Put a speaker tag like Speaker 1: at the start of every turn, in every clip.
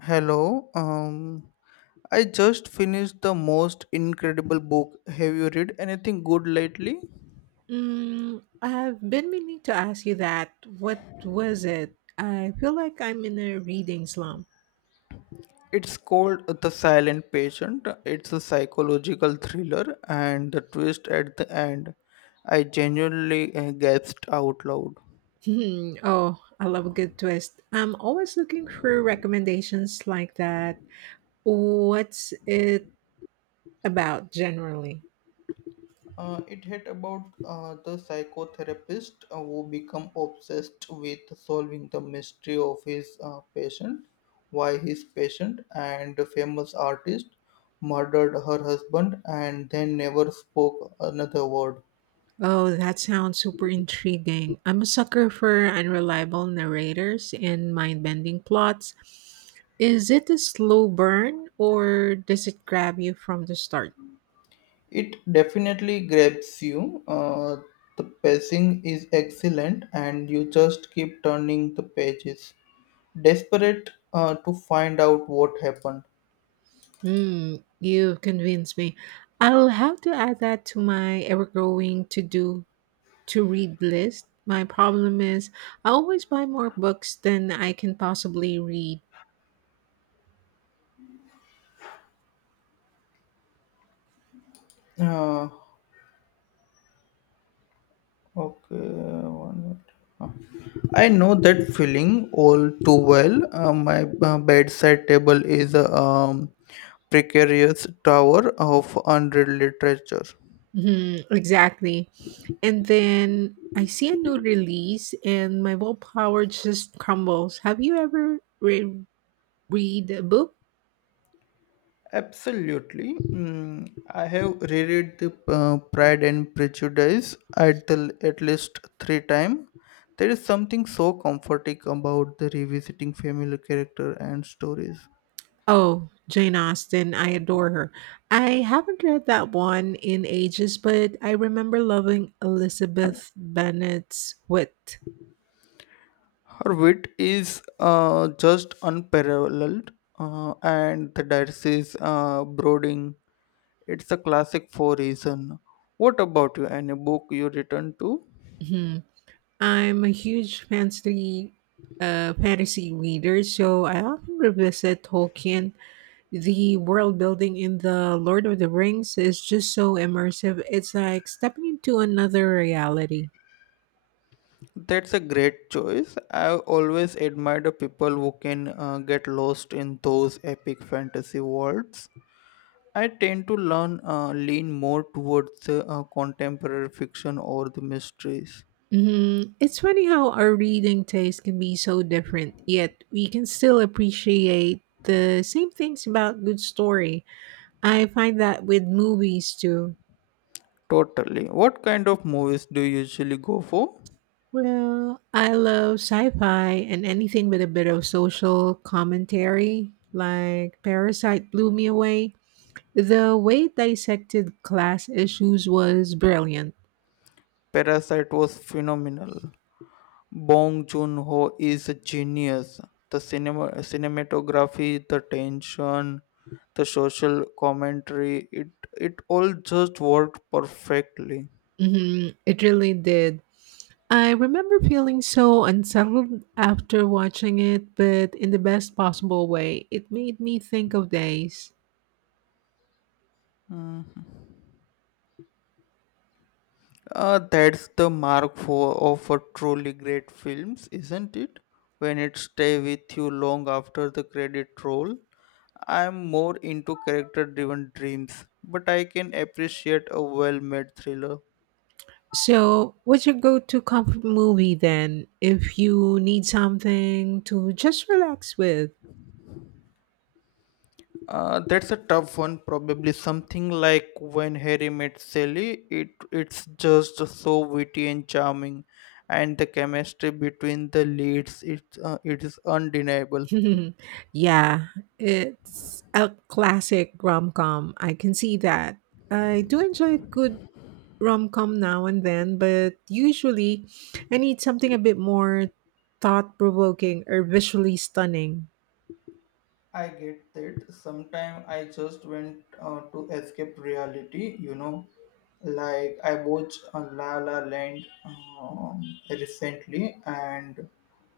Speaker 1: Hello. I just finished the most incredible book. Have you read anything good lately?
Speaker 2: Mm, I've been meaning to ask you that. What was it? I feel like I'm in a reading slump.
Speaker 1: It's called The Silent Patient. It's a psychological thriller, and the twist at the end, I genuinely gasped out loud.
Speaker 2: Hmm. Oh, I love a good twist. I'm always looking for recommendations like that. What's it about generally?
Speaker 1: It hit about the psychotherapist who become obsessed with solving the mystery of his patient, why his patient and the famous artist murdered her husband and then never spoke another word.
Speaker 2: Oh, that sounds super intriguing. I'm a sucker for unreliable narrators and mind bending plots. Is it a slow burn or does it grab you from the start?
Speaker 1: It definitely grabs you. The pacing is excellent, and you just keep turning the pages, desperate to find out what happened.
Speaker 2: Hmm, you convinced me. I'll have to add that to my ever-growing to-do to-read list. My problem is I always buy more books than I can possibly read.
Speaker 1: Uh, Okay, one minute. Uh, I know that feeling all too well. My bedside table is a precarious tower of unread literature.
Speaker 2: Hmm, exactly. And then I see a new release and my willpower just crumbles. Have you ever read a book?
Speaker 1: Absolutely. Mm, I have reread the Pride and Prejudice at, the, at least three times. There is something so comforting about the revisiting familiar character and stories.
Speaker 2: Oh, Jane Austen, I adore her. I haven't read that one in ages, but I remember loving Elizabeth Bennet's wit.
Speaker 1: Her wit is just unparalleled, and the dice is brooding. It's a classic for reason. What about you? Any book you return to?
Speaker 2: Mhm. I'm a huge fantasy reader, so I often revisit Tolkien. The world building in the Lord of the Rings is just so immersive. It's like stepping into another reality.
Speaker 1: That's a great choice. I always admire the people who can get lost in those epic fantasy worlds. I tend to learn lean more towards contemporary fiction or the mysteries.
Speaker 2: Hmm. It's funny how our reading taste can be so different, yet we can still appreciate the same things about good story. I find that with movies too.
Speaker 1: Totally. What kind of movies do you usually go for?
Speaker 2: Well, I love sci-fi and anything with a bit of social commentary, like Parasite blew me away. The way it dissected class issues was brilliant.
Speaker 1: Parasite was phenomenal. Bong Joon-ho is a genius. The cinema, cinematography, the tension, the social commentary, it all just worked perfectly.
Speaker 2: Hmm. It really did. I remember feeling so unsettled after watching it, but in the best possible way. It made me think of days.
Speaker 1: Mhm. That's the mark for of a truly great films, isn't it? When it stay with you long after the credit roll. I'm more into character driven dreams, but I can appreciate a well made thriller.
Speaker 2: So, what's your go to comfort movie then if you need something to just relax with?
Speaker 1: That's a tough one. Probably something like when Harry met Sally. It's just so witty and charming, and the chemistry between the leads it it is undeniable.
Speaker 2: Yeah, it's a classic rom com. I can see that. I do enjoy a good rom-com now and then, but usually I need something a bit more thought-provoking or visually stunning.
Speaker 1: I get that. Sometimes I just went to escape reality. You know, like I watched La La Land recently, and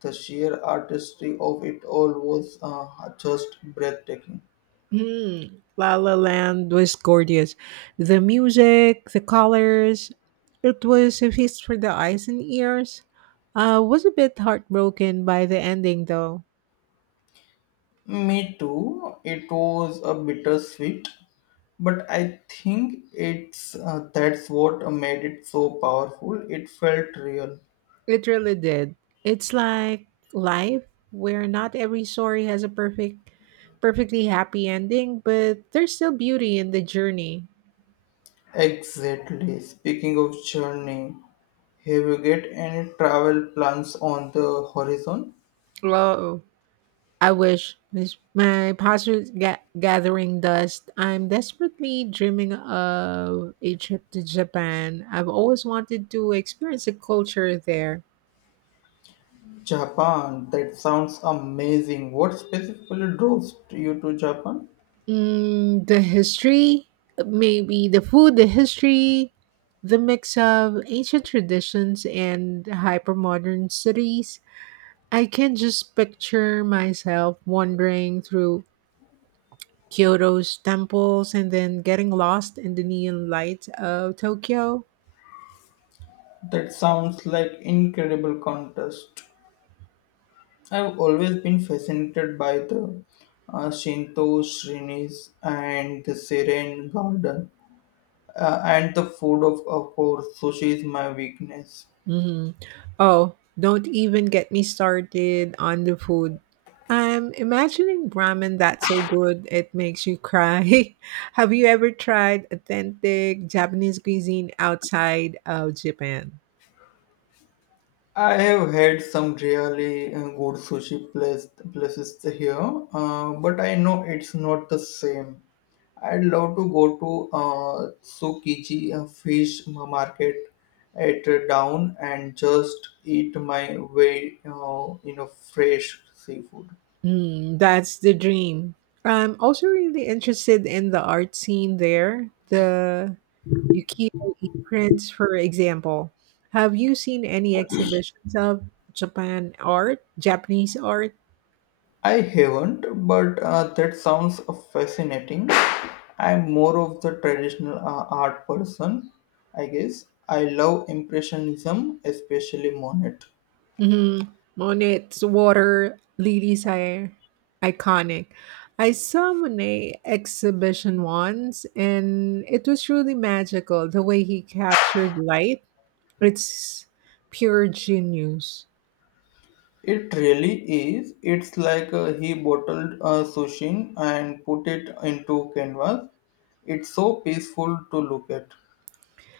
Speaker 1: the sheer artistry of it all was just breathtaking.
Speaker 2: Hmm. La La Land was gorgeous. The music, the colors, it was a feast for the eyes and ears. I was a bit heartbroken by the ending though.
Speaker 1: Me too. It was a bittersweet, but I think it's that's what made it so powerful. It felt real.
Speaker 2: It really did. It's like life where not every story has a perfectly happy ending, but there's still beauty in the journey.
Speaker 1: Exactly. Speaking of journey, have you get any travel plans on the horizon?
Speaker 2: Wow. I wish this my pastor's gathering dust. I'm desperately dreaming of a trip to Japan. I've always wanted to experience the culture there.
Speaker 1: Japan. That sounds amazing. What specifically draws you to Japan?
Speaker 2: Mm, the history, maybe the food, the history, the mix of ancient traditions and hyper modern cities. I can just picture myself wandering through Kyoto's temples and then getting lost in the neon lights of Tokyo.
Speaker 1: That sounds like incredible contest. I've always been fascinated by the Shinto shrines and the serene garden and the food of course sushi is my weakness.
Speaker 2: Mhm. Oh, don't even get me started on the food. I'm imagining ramen that's so good it makes you cry. Have you ever tried authentic Japanese cuisine outside of Japan?
Speaker 1: I have had some really places here, but I know it's not the same. I'd love to go to Tsukiji fish market at down and just eat my way, fresh seafood.
Speaker 2: Mm, that's the dream. I'm also really interested in the art scene there. The Yukio E. prints, for example. Have you seen any exhibitions of Japanese art?
Speaker 1: I haven't, but that sounds fascinating. I'm more of the traditional art person, I guess. I love Impressionism, especially Monet.
Speaker 2: Mm-hmm. Monet's water lilies are iconic. I saw Monet exhibition once, and it was really magical. The way he captured light, it's pure genius.
Speaker 1: It really is. It's like he bottled sushi and put it into canvas. It's so peaceful to look at.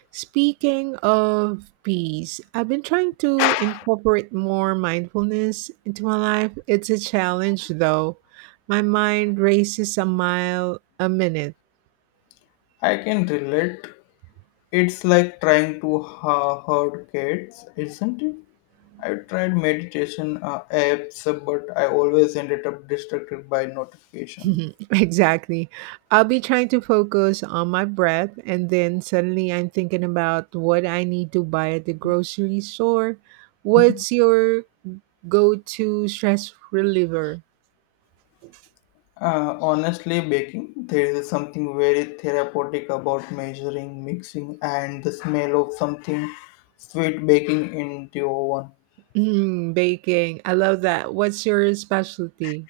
Speaker 2: Speaking of peace, I've been trying to incorporate more mindfulness into my life. It's a challenge though. My mind races a mile a minute.
Speaker 1: I can relate. It's like trying to herd cats, isn't it? I tried meditation apps, but I always ended up distracted by notification.
Speaker 2: Exactly. I'll be trying to focus on my breath, and then suddenly I'm thinking about what I need to buy at the grocery store. What's your go to stress reliever?
Speaker 1: Honestly, baking, there is something very therapeutic about measuring, mixing, and the smell of something sweet baking in the oven.
Speaker 2: Mm, baking. I love that. What's your specialty?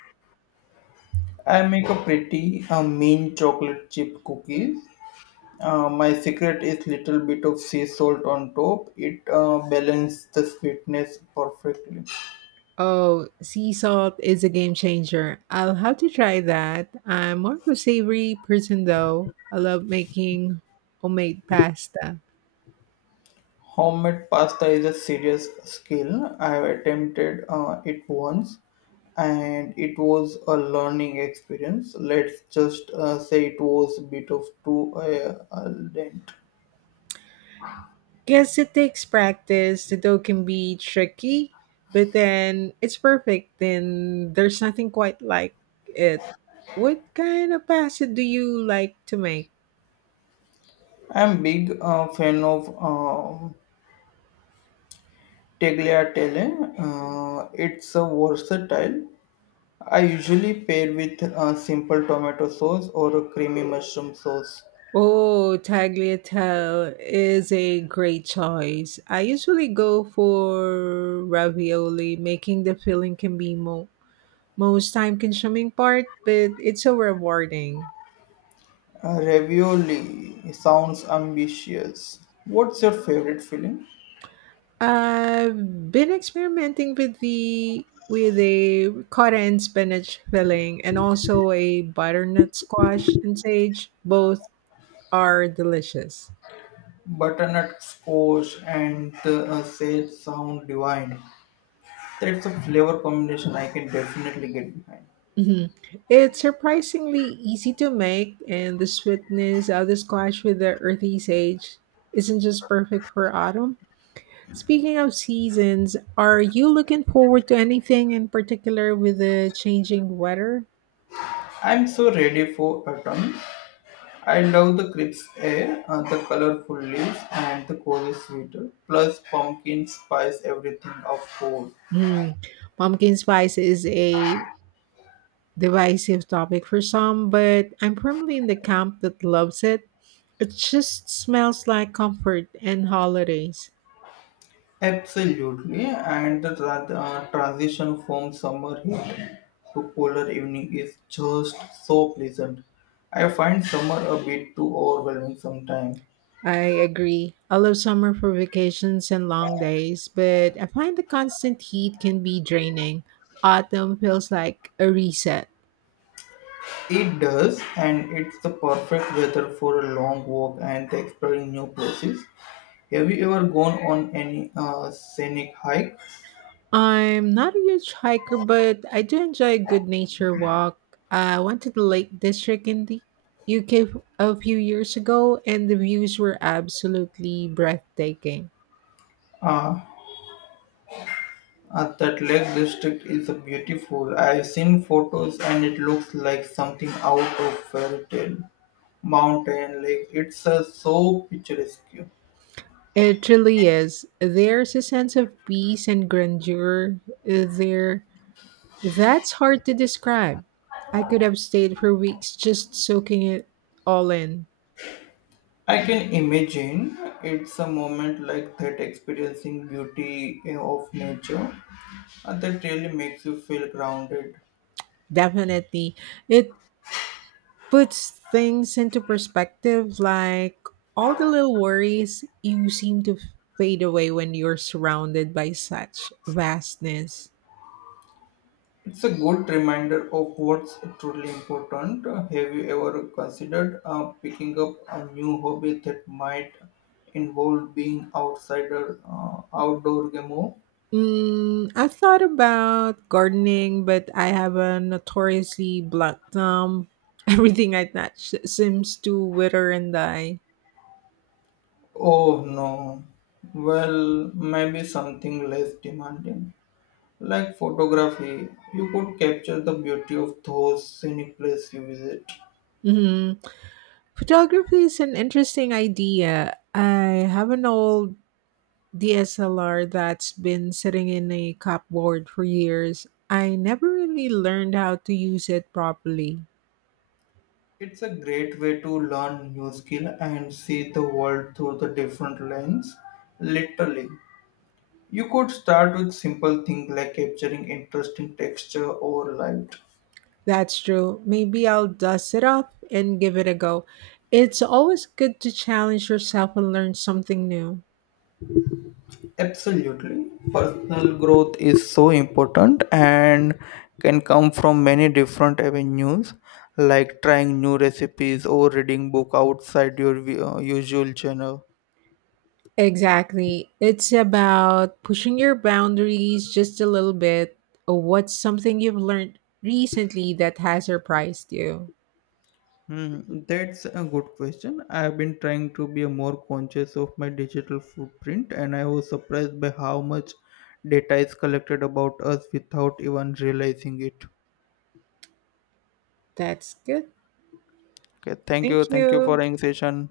Speaker 1: I make a pretty mean chocolate chip cookies. My secret is little bit of sea salt on top. It balances the sweetness perfectly.
Speaker 2: Oh, sea salt is a game changer. I'll have to try that. I'm more of a savory person though. I love making homemade pasta.
Speaker 1: Homemade pasta is a serious skill. I have attempted it once, and it was a learning experience. Let's just say it was a bit of too al dente.
Speaker 2: Guess it takes practice. The dough can be tricky, but then it's perfect. Then there's nothing quite like it. What kind of pasta do you like to make?
Speaker 1: I'm big fan of tagliatelle. It's a versatile. I usually pair with a simple tomato sauce or a creamy mushroom sauce.
Speaker 2: Oh, tagliatelle is a great choice. I usually go for ravioli. Making the filling can be most time-consuming part, but it's so rewarding.
Speaker 1: Ravioli sounds ambitious. What's your favorite filling?
Speaker 2: I've been experimenting with the with a ricotta and spinach filling, and also a butternut squash and sage. Both are delicious.
Speaker 1: Butternut squash and the sage sound divine. That's a flavor combination I can definitely get behind.
Speaker 2: Mhm. It's surprisingly easy to make, and the sweetness of the squash with the earthy sage isn't just perfect for autumn. Speaking of seasons, are you looking forward to anything in particular with the changing weather?
Speaker 1: I'm so ready for autumn. I love the crisp air, the colorful leaves, and the cozy sweater, plus pumpkin spice everything, of course.
Speaker 2: Hmm. Pumpkin spice is a divisive topic for some, but I'm firmly in the camp that loves it. It just smells like comfort and holidays.
Speaker 1: Absolutely, and the transition from summer heat to cooler evening is just so pleasant. I find summer a bit too overwhelming sometimes.
Speaker 2: I agree. I love summer for vacations and long days, but I find the constant heat can be draining. Autumn feels like a reset.
Speaker 1: It does, and it's the perfect weather for a long walk and exploring new places. Have you ever gone on any scenic hike?
Speaker 2: I'm not a huge hiker, but I do enjoy a good nature walk. I went to the Lake District in the UK a few years ago, and the views were absolutely breathtaking.
Speaker 1: Uh, that lake district is beautiful. I've seen photos and it looks like something out of fairy tale. Mountain lake. It's so picturesque.
Speaker 2: It truly is. There's a sense of peace and grandeur there. That's hard to describe. I could have stayed for weeks just soaking it all in.
Speaker 1: I can imagine it's a moment like that, experiencing beauty of nature. That really makes you feel grounded.
Speaker 2: Definitely. It puts things into perspective, like all the little worries you seem to fade away when you're surrounded by such vastness.
Speaker 1: It's a good reminder of what's truly important. Have you ever considered picking up a new hobby that might involve being outdoor game?
Speaker 2: Mm, I thought about gardening, but I have a notoriously blunt thumb. Everything I touch seems to wither and die.
Speaker 1: Oh no. Well, maybe something less demanding, like photography. You could capture the beauty of those scenic places you visit.
Speaker 2: Mhm. Photography is an interesting idea. I have an old DSLR that's been sitting in a cupboard for years. I never really learned how to use it properly.
Speaker 1: It's a great way to learn new skill and see the world through the different lens, literally. You could start with simple things like capturing interesting texture or light.
Speaker 2: That's true. Maybe I'll dust it up and give it a go. It's always good to challenge yourself and learn something new.
Speaker 1: Absolutely. Personal growth is so important and can come from many different avenues like trying new recipes or reading book outside your usual channel.
Speaker 2: Exactly. It's about pushing your boundaries just a little bit. What's something you've learned recently that has surprised you?
Speaker 1: Hmm, that's a good question. I've been trying to be more conscious of my digital footprint, and I was surprised by how much data is collected about us without even realizing it.
Speaker 2: That's good.
Speaker 1: Okay, thank you.
Speaker 2: Thank
Speaker 1: Thank you for
Speaker 2: you.
Speaker 1: having session.